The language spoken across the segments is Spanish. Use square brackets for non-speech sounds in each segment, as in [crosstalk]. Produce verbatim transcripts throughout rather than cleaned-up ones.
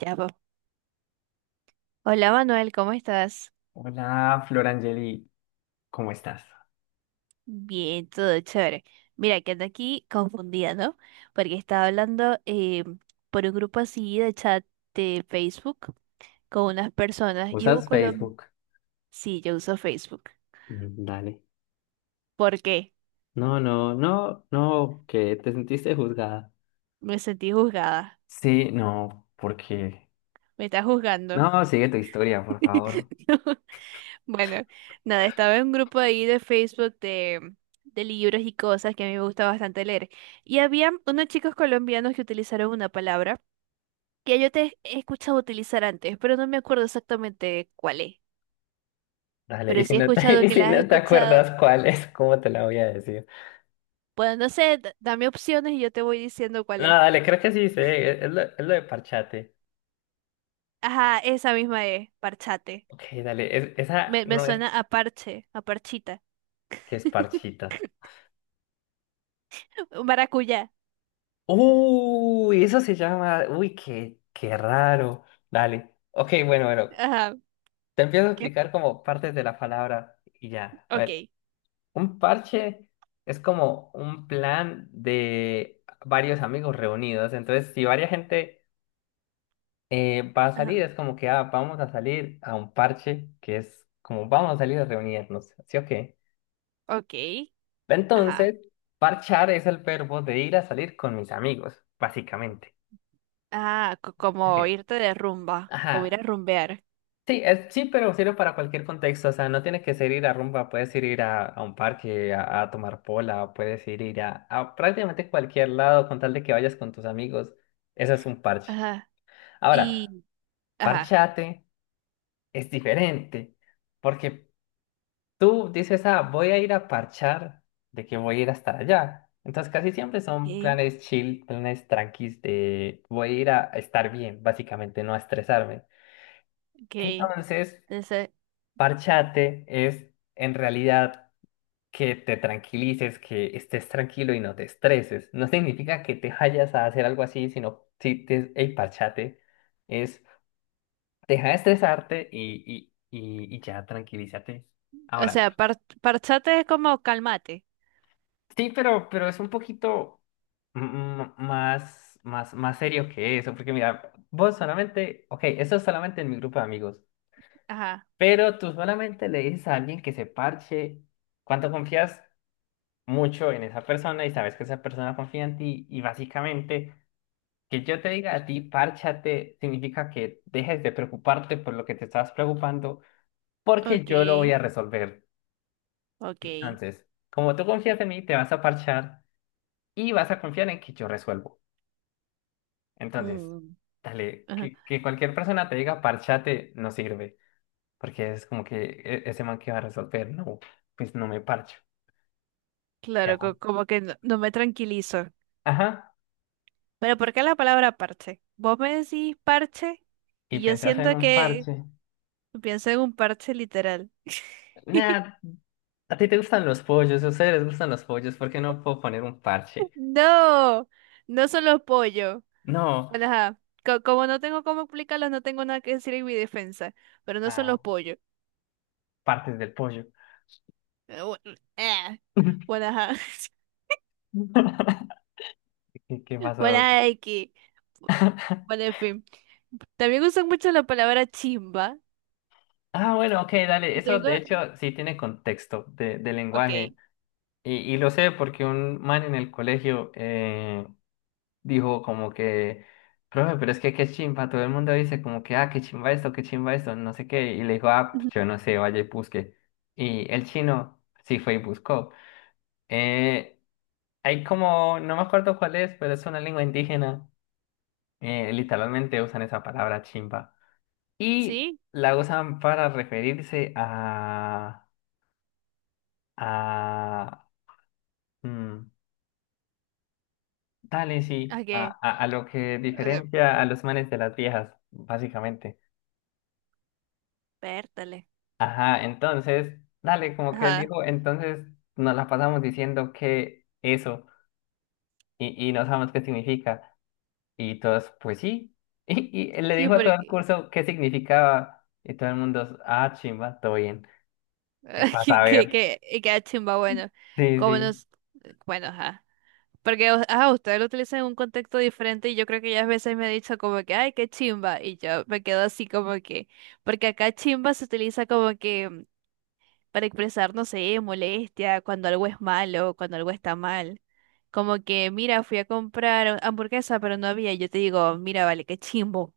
Ya, po. Hola Manuel, ¿cómo estás? Hola, Florangeli, ¿cómo estás? Bien, todo chévere. Mira, que ando aquí confundida, ¿no? Porque estaba hablando eh, por un grupo así de chat de Facebook con unas personas y hubo ¿Usas colo... Facebook? Sí, yo uso Facebook. Mm, dale. ¿Por qué? No, no, no, no, que te sentiste juzgada. Me sentí juzgada. Sí, no, porque. Me estás juzgando. No, sigue tu historia, por favor. [laughs] No, bueno, nada, estaba en un grupo ahí de Facebook de, de libros y cosas que a mí me gusta bastante leer. Y había unos chicos colombianos que utilizaron una palabra que yo te he escuchado utilizar antes, pero no me acuerdo exactamente cuál es. Dale, y Pero si sí he no te, [laughs] escuchado y que si la has no te escuchado. acuerdas cuál es, ¿cómo te la voy a decir? Pues no sé, d- dame opciones y yo te voy diciendo cuál No, es. dale, creo que sí sé, es, es lo, es lo de parchate. Ajá, esa misma es, parchate. Ok, dale, es- esa Me, me no es suena a parche, a parchita. que es [laughs] parchita. Maracuyá. Uy, eso se llama, uy, qué, qué raro. Dale, ok, bueno, bueno. Ajá, Te empiezo a que, explicar como partes de la palabra y ya. A ver, ok. un parche es como un plan de varios amigos reunidos. Entonces, si varias gente eh, va a salir, Ajá, es como que ah, vamos a salir a un parche, que es como vamos a salir a reunirnos, ¿sí o qué? ok. Ajá. Entonces, parchar es el verbo de ir a salir con mis amigos, básicamente. Ah, co- como Ok. irte de rumba, como ir Ajá. a rumbear. Sí, es, sí, pero sirve para cualquier contexto. O sea, no tiene que ser ir a rumba, puedes ir, ir a, a un parque a, a tomar pola, puedes ir, ir a, a prácticamente cualquier lado con tal de que vayas con tus amigos. Eso es un parche. Ajá. Ahora, Y, ajá. parchate es diferente, porque tú dices, ah, voy a ir a parchar, de que voy a ir hasta allá. Entonces, casi siempre son Ok, planes chill, planes tranquis de voy a ir a estar bien, básicamente, no a estresarme. ok. Entonces. Entonces, Parchate es en realidad que te tranquilices, que estés tranquilo y no te estreses. No significa que te vayas a hacer algo así, sino si te, hey, parchate es deja de estresarte y, y, y, y ya tranquilízate. o Ahora, sea, par- parchate es como calmate. sí, pero, pero es un poquito mm, mm, más, más, más serio que eso, porque mira, vos solamente, ok, eso es solamente en mi grupo de amigos, Ajá. pero tú solamente le dices a alguien que se parche cuando confías mucho en esa persona y sabes que esa persona confía en ti y básicamente que yo te diga a ti, párchate, significa que dejes de preocuparte por lo que te estabas preocupando porque yo lo voy Okay, a resolver. okay. Entonces, como tú confías en mí, te vas a parchar y vas a confiar en que yo resuelvo. Entonces, Mm, dale, ajá. que, que cualquier persona te diga párchate no sirve porque es como que "E- ese man que va a resolver, no, pues no me parcho." Claro, Ya. co- como que no, no me tranquilizo. Ajá. Pero ¿por qué la palabra parche? Vos me decís parche Y y yo pensás en siento un que parche. pienso en un parche literal. [laughs] Nada, ¿a ti te gustan los pollos? ¿A ustedes les gustan los pollos? ¿Por qué no puedo poner un parche? No, no son los pollos. No, Bueno, ajá. Co- como no tengo cómo explicarlos, no tengo nada que decir en mi defensa. Pero no son los ah, pollos. partes del pollo. Eh, bu- eh. [laughs] Bueno, ajá. [laughs] ¿Qué, qué Bueno, pasó? ajá, X. Bueno, [laughs] en fin. También usan mucho la palabra chimba. Ah, bueno, ok, dale. Y Eso tengo, de hecho sí tiene contexto de, de ok, lenguaje. Y, y lo sé porque un man en el colegio eh, dijo como que, profe, pero es que qué chimba. Todo el mundo dice como que, ah, qué chimba esto, qué chimba esto, no sé qué. Y le dijo, ah, pues ujú. yo no sé, vaya y busque. Y el chino sí fue y buscó. Eh, Hay como, no me acuerdo cuál es, pero es una lengua indígena. Eh, literalmente usan esa palabra chimba. Y ¿Sí? la usan para referirse a... a... mm, dale, sí, ¿A a, qué? a, a lo que O sea, diferencia a los manes de las viejas, básicamente. pértale. Ajá, entonces, dale, como que él Ajá. dijo, entonces nos la pasamos diciendo que eso y, y no sabemos qué significa. Y todos, pues sí. [laughs] Y, y le Sí, dijo a todo el porque curso qué significaba. Y todo el mundo, ah, chimba, todo bien. eh, Para [laughs] que, que, saber. que, y queda chimba, bueno. Sí, Como sí. nos. Bueno, ajá. Porque o- ajá, usted lo utiliza en un contexto diferente y yo creo que ya a veces me ha dicho como que, ay, qué chimba. Y yo me quedo así como que. Porque acá chimba se utiliza como que para expresar, no sé, molestia, cuando algo es malo, cuando algo está mal. Como que, mira, fui a comprar hamburguesa, pero no había. Yo te digo, mira, vale, qué chimbo.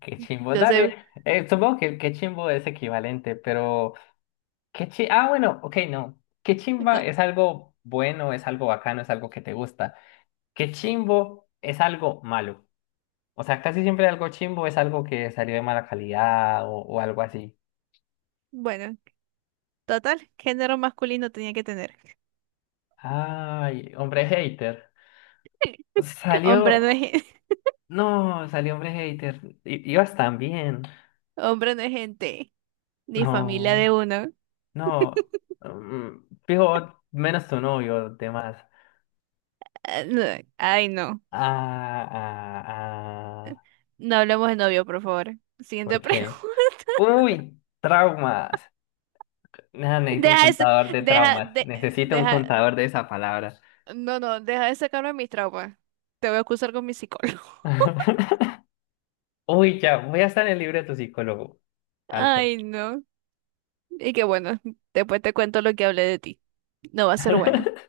Qué chimbo, Entonces, dale. Eh, supongo que el qué chimbo es equivalente, pero qué chi ah, bueno, ok, no. Qué chimba co- es algo bueno, es algo bacano, es algo que te gusta. Qué chimbo es algo malo. O sea, casi siempre algo chimbo es algo que salió de mala calidad o, o algo así. bueno, total, género masculino tenía que tener. Ay, hombre hater. [laughs] Hombre Salió. no es, gen- [laughs] No, salió hombre hater. I- ibas tan bien. hombre no es gente, ni familia de No, uno. no. Mm, fijo, menos tu novio, demás. Ah, no, ay, no. Ah, ah, ah. No hablemos de novio, por favor. ¿Por Siguiente pregunta. qué? Uy, traumas. Nah, [laughs] necesito un Deja ese, contador de deja, traumas. de- Necesito un deja, contador de esa palabra. no, no, deja de sacarme mis traumas. Te voy a acusar con mi psicólogo. [laughs] Uy, ya, voy a estar en el libro de tu psicólogo. Alto. Ay, no. Y que bueno, después te cuento lo que hablé de ti. No va a ser bueno. [laughs]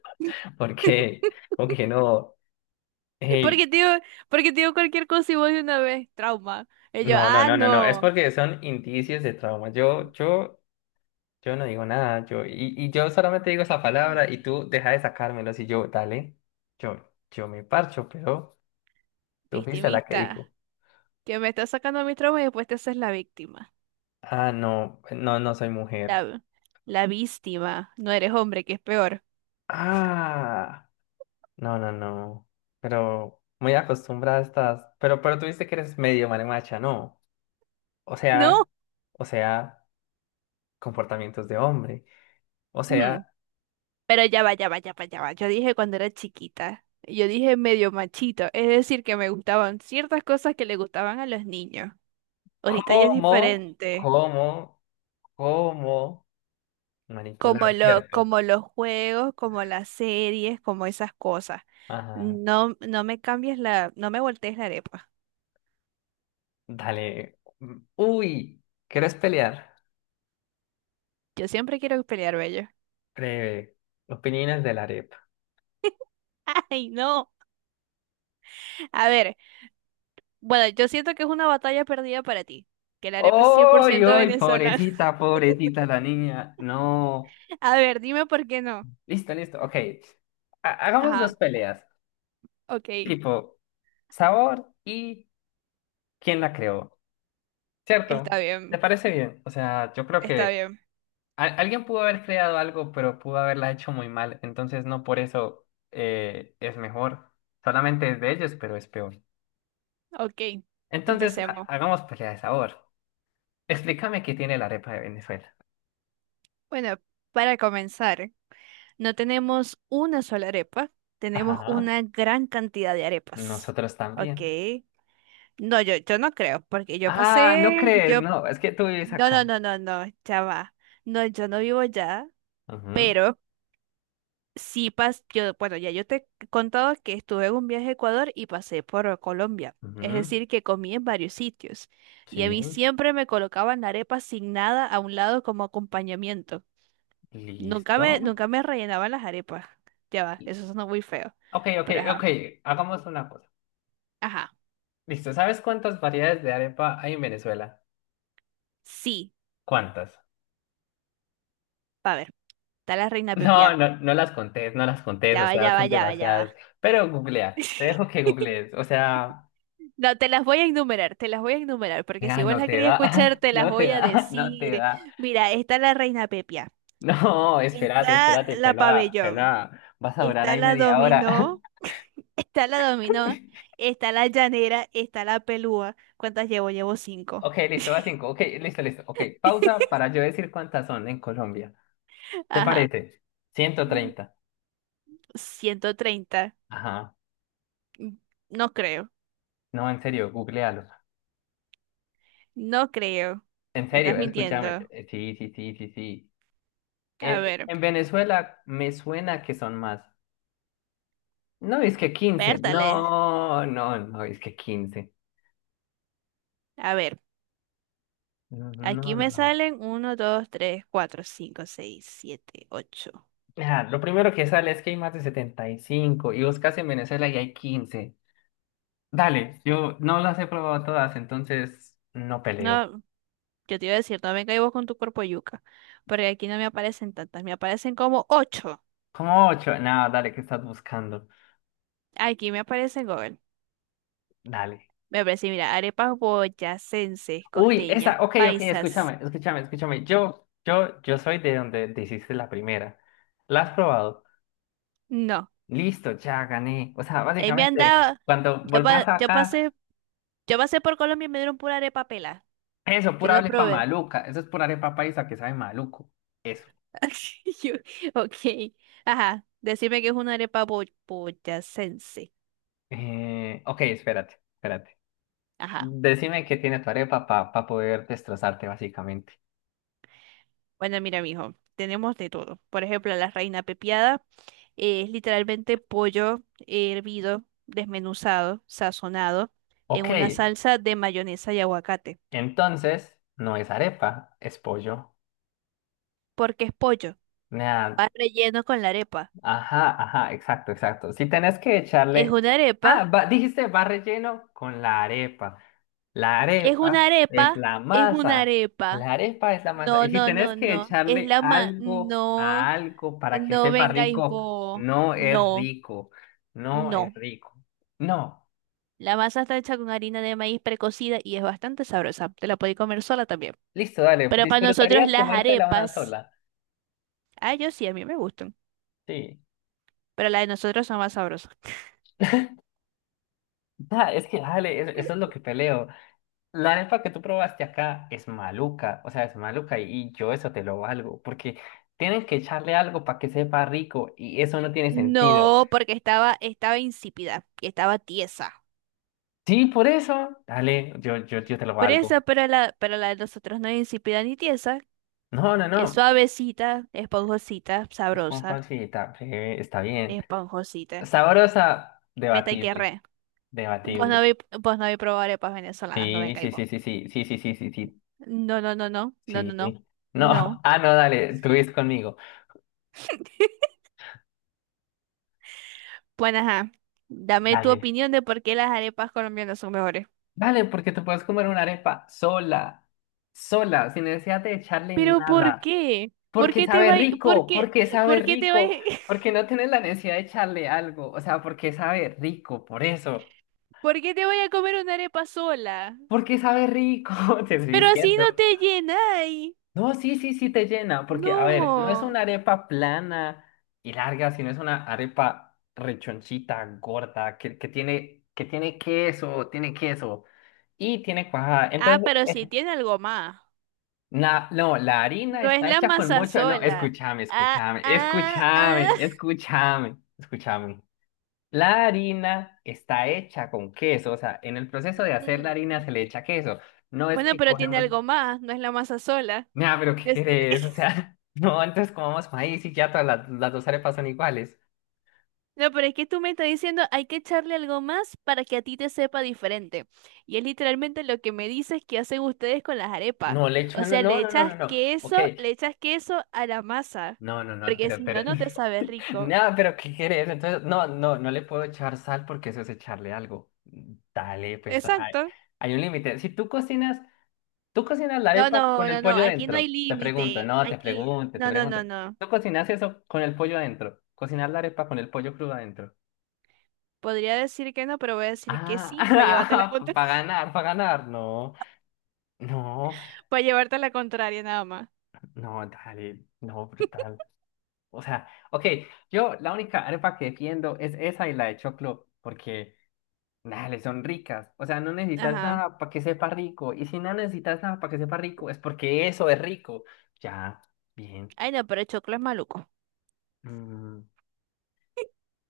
¿Por [laughs] qué? Como que no. Hey, Porque te digo, porque te digo cualquier cosa y vos de una vez, trauma. Y yo, no, no, ah, no, no, no. Es no. porque son indicios de trauma. Yo, yo. Yo no digo nada, yo, y, y yo solamente digo esa palabra Mm, y tú deja de sacármelos y yo, dale, yo, yo me parcho, pero tú fuiste la que dijo. victimista. Que me estás sacando mis traumas y después te haces la víctima. Ah, no, no, no soy mujer. La, la víctima. No eres hombre, que es peor. Ah, no, no, no, pero muy acostumbrada estás, pero, pero tú viste que eres medio marimacha, ¿no? O No. sea, o sea, comportamientos de hombre, o Mm, sea, pero ya va, ya va, ya va, ya va. Yo dije cuando era chiquita. Yo dije medio machito. Es decir, que me gustaban ciertas cosas que le gustaban a los niños. Ahorita ya es ¿cómo, diferente. cómo, cómo como manipular?, lo, ¿cierto? como los juegos, como las series, como esas cosas. Ajá. No, no me cambies la, no me voltees la arepa. Dale. Uy, ¿quieres pelear? Yo siempre quiero pelear, bello. Breve. Opiniones de la arepa. [laughs] Ay, no. A ver, bueno, yo siento que es una batalla perdida para ti, que la arepa es cien por ¡Uy, ciento uy! venezolana. Pobrecita, pobrecita la niña. No. [laughs] A ver, dime por qué no. Listo, listo. Ok. Ha- hagamos dos Ajá, peleas. ok, Tipo, sabor y quién la creó. está ¿Cierto? ¿Te bien, parece bien? O sea, yo creo está que bien, al- alguien pudo haber creado algo, pero pudo haberla hecho muy mal. Entonces, no por eso eh, es mejor. Solamente es de ellos, pero es peor. ok, Entonces, ha- empecemos. hagamos pelea de sabor. Explícame qué tiene la arepa de Venezuela. Bueno, para comenzar. No tenemos una sola arepa, tenemos Ajá, una gran cantidad de arepas. nosotros Ok. también. No, yo, yo no creo, porque yo Ah, no pasé, crees, yo, no, es que tú vives no, acá. no, no, no, no, ya va. No, yo no vivo ya, Ujú, pero sí pas, yo, bueno, ya yo te he contado que estuve en un viaje a Ecuador y pasé por Colombia. Es ujú, decir, que comí en varios sitios. Y a sí, mí siempre me colocaban la arepa sin nada a un lado como acompañamiento. Nunca listo. me, nunca me rellenaban las arepas. Ya va, Y- eso suena muy feo. Ok, ok, Pero ajá. ok, hagamos una cosa. Ajá. Listo, ¿sabes cuántas variedades de arepa hay en Venezuela? Sí. ¿Cuántas? [laughs] A ver, está la reina Pepiá. No, no, no las contés, no las contés, Ya o va, sea, ya va, son ya va, ya demasiadas. va. Pero googlea, te dejo que [laughs] googlees, o sea, No, te las voy a enumerar, te las voy a enumerar, porque si ya vos no las te querías da, escuchar, [laughs] te las no te voy a da, no te decir. da. Mira, está la reina Pepiá. [laughs] No, espérate, Está espérate, la Fela, pabellón. Fela, vas a durar Está ahí la media hora. dominó. [laughs] Está la dominó. [laughs] Está la llanera. Está la pelúa. ¿Cuántas llevo? Llevo cinco. Ok, listo, va cinco. Ok, listo, listo. Ok, pausa para yo decir cuántas son en Colombia. ¿Te Ajá. parece? Ciento treinta. ciento treinta. Ajá. No creo. No, en serio, googlealo. No creo. En Me estás serio, escúchame. mintiendo. Eh, Sí, sí, sí, sí, sí. A Eh, ver, en Venezuela me suena que son más. No, es que quince. pértales. No, no, no, es que quince. A ver, No, no, aquí no, me no. salen uno, dos, tres, cuatro, cinco, seis, siete, ocho. Ah, lo primero que sale es que hay más de setenta y cinco. Y buscas en Venezuela y hay quince. Dale, yo no las he probado todas, entonces no peleo. No, yo te iba a decir, no venga y vos con tu cuerpo yuca. Porque aquí no me aparecen tantas, me aparecen como ocho. ¿Cómo ocho? Nada, dale, ¿qué estás buscando? Aquí me aparecen Google. Dale. Me aparece, mira, arepas boyacenses, Uy, costeñas, esa, ok, ok, paisas. escúchame, escúchame, escúchame. Yo, yo, yo soy de donde te hiciste la primera. ¿La has probado? No. Listo, ya gané. O sea, Ahí me han básicamente, dado. cuando Yo, pa- vuelvas yo pasé, acá, yo pasé por Colombia y me dieron pura arepa pela. eso, Yo pura no arepa probé. maluca. Eso es pura arepa paisa que sabe maluco. Eso. [laughs] Yo- ok, ajá, decime que es una arepa bo- boyacense. Eh, ok, espérate, espérate. Ajá, Decime qué tiene tu arepa para poder destrozarte, básicamente. bueno, mira, mijo, tenemos de todo. Por ejemplo, la reina pepiada eh, es literalmente pollo hervido, desmenuzado, sazonado en Ok, una salsa de mayonesa y aguacate. entonces, no es arepa, es pollo. Porque es pollo, va Nea, relleno con la arepa. ajá, ajá, exacto, exacto. Si tenés que Es echarle. una Ah, arepa, va- dijiste va relleno con la arepa. La es arepa una es arepa, la es una masa. arepa. La arepa es la masa. No, Y si no, tenés no, que no, es echarle la ma... algo No, a algo para que no sepa vengáis rico, vos. no es No. rico. No es No, rico. No. la masa está hecha con harina de maíz precocida y es bastante sabrosa. Te la podéis comer sola también. Listo, dale. Pero para nosotros ¿Disfrutarías las comértela una arepas, sola? ah, yo sí, a mí me gustan, Sí. pero las de nosotros son más sabrosas. Da, es que, dale, es- eso es lo que peleo. La arepa que tú probaste acá es maluca, o sea, es maluca y, y yo eso te lo valgo, porque tienen que echarle algo para que sepa rico y eso no tiene sentido. No, porque estaba, estaba insípida y estaba tiesa. Sí, por eso, dale, yo, yo, yo te lo Por valgo. eso, pero la, pero la de nosotros no es insípida ni tiesa. No, no, Es no, suavecita, esponjosita, es con sabrosa, pancita, breve, está bien. esponjosita. Sabrosa, Me está debatible, querré. Re. Vos no debatible. habéis, vos no habéis probado arepas venezolanas, no Sí, vengáis sí, vos. sí, sí, sí, sí, sí, sí, sí, No, no, no, no, no, no, sí, no. sí. No, No. [laughs] ah, no, dale, tú ves conmigo. Bueno, ajá, dame tu Dale. opinión de por qué las arepas colombianas son mejores. Vale, porque te puedes comer una arepa sola, sola, sin necesidad de echarle Pero ¿por nada. qué? ¿Por Porque qué te sabe vai, por rico, qué, porque por sabe qué te vai, rico, [laughs] porque no tienes la necesidad de echarle algo. O sea, porque sabe rico, por eso. por qué te voy a comer una arepa sola? Porque sabe rico, [laughs] te estoy Pero así diciendo. no te llenáis. No, sí, sí, sí te llena, porque, a ver, no es No. una arepa plana y larga, sino es una arepa rechonchita, gorda, que, que tiene, que tiene queso, tiene queso y tiene cuajada. Ah, Entonces, pero sí tiene algo más. Na- no, la harina No es está la hecha con masa mucho. No, sola. escúchame, Ah, escúchame, ah, ah. escúchame, escúchame, escúchame. La harina está hecha con queso, o sea, en el proceso de Mm, hacer la mm. harina se le echa queso. No es Bueno, que pero tiene cogemos. algo más, no es la masa sola. Nah, pero ¿qué querés? O sea, [laughs] no, antes comamos maíz y ya todas las, las dos arepas son iguales. No, pero es que tú me estás diciendo, hay que echarle algo más para que a ti te sepa diferente. Y es literalmente lo que me dices que hacen ustedes con las arepas. No, le O echo, no, sea, le no, no, no, echas no, no. Ok, queso, le echas queso a la masa, no, no, no, porque pero, si pero. no, no te sabe No, rico. pero ¿qué quieres? Entonces, no, no, no le puedo echar sal porque eso es echarle algo. Dale, pues hay, Exacto. hay un límite. Si tú cocinas, Tú cocinas la No, arepa no, con el no, no, pollo aquí no hay dentro. Te pregunto, límite. no, te Aquí, pregunto, te no, no, pregunto. no, no. ¿Tú cocinas eso con el pollo adentro? ¿Cocinar la arepa con el pollo crudo adentro? Podría decir que no, pero voy a decir que sí, para llevarte la Ah, [laughs] contra- para [laughs] ganar, para ganar. No, no, para llevarte la contraria nada más. no, dale, no, brutal. O sea, ok, yo la única arepa que defiendo es esa y la de choclo, porque. Dale, son ricas. O sea, no necesitas Ajá. nada para que sepa rico. Y si no necesitas nada para que sepa rico, es porque eso es rico. Ya, bien. Ay, no, pero el choclo es maluco. Mm,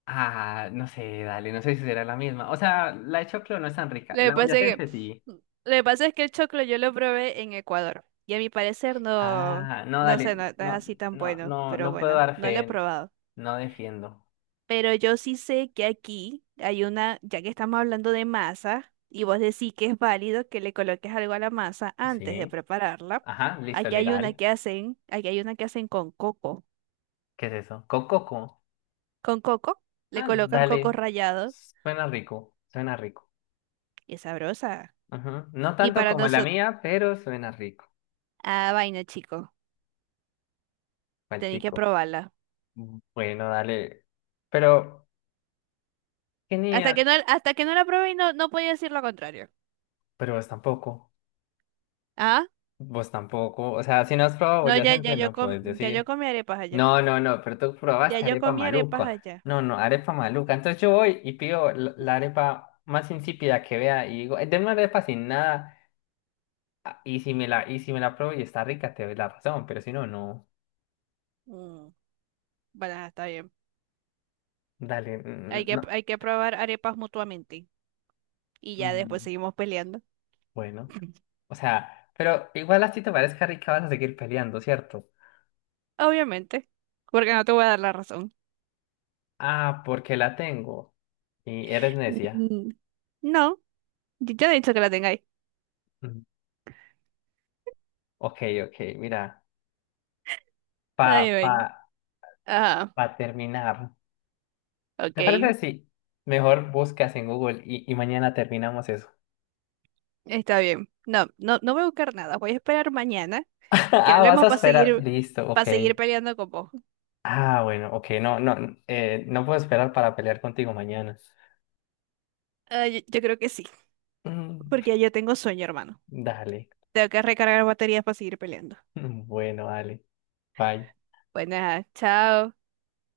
ah, no sé, dale, no sé si será la misma. O sea, la de choclo no es tan rica. Lo que La pasa es que, boyacense sí. lo que pasa es que el choclo yo lo probé en Ecuador y a mi parecer no, Ah, no, no sé, no, dale. no es No, así tan no, bueno, no, pero no puedo bueno, dar no lo he fe. probado. No defiendo. Pero yo sí sé que aquí hay una, ya que estamos hablando de masa y vos decís que es válido que le coloques algo a la masa antes de Sí. prepararla, Ajá, listo, aquí hay una legal. que hacen, aquí hay una que hacen con coco. ¿Qué es eso? Cococo. Con coco le Ah, colocan coco dale. rallado Suena rico, suena rico. y es sabrosa. Ajá. No Y tanto para como la nosotros, mía, pero suena rico. ah, vaina, chico, Juan tenéis que chico. probarla. Bueno, dale. Pero, Hasta genial. que no, hasta que no la probé y no, no podía decir lo contrario. Pero vos tampoco. Ah, Vos tampoco. O sea, si no has probado no, ya, ya boyacense, yo no com- puedes ya yo decir. comí arepas allá. No, no, no, pero tú Ya probaste yo arepa comí arepas maluca. allá. No, no, arepa maluca. Entonces yo voy y pido la la arepa más insípida que vea y digo, "Eh, denme una arepa sin nada. Ah, Y si me la, y si me la pruebo y está rica, te doy la razón. Pero si no, no. Mm, bueno, ajá, está bien. Dale. Hay mm, que, no. hay que probar arepas mutuamente. Y ya después Mm, seguimos peleando. bueno. [laughs] O sea, pero igual así te parezca rica, vas a seguir peleando, ¿cierto? Obviamente. Porque no te voy a dar la razón. Ah, porque la tengo. Y eres necia. Mm, no, yo ya no he dicho que la tengáis. Mm. Ok, ok, mira. Pa, Ay, pa, bueno. Ah, pa terminar. ¿Te parece ok. si mejor buscas en Google y, y mañana terminamos eso? Está bien. No, no, no voy a buscar nada. Voy a esperar mañana [laughs] que Ah, vas hablemos a para esperar. seguir, Listo, ok. para seguir peleando con vos. Ah, bueno, ok, no, no, n- eh, no puedo esperar para pelear contigo mañana. Ah, yo yo creo que sí, Mm, porque ya tengo sueño, hermano. dale. Tengo que recargar baterías para seguir peleando. [laughs] Bueno, dale. Bye. Bueno, chao.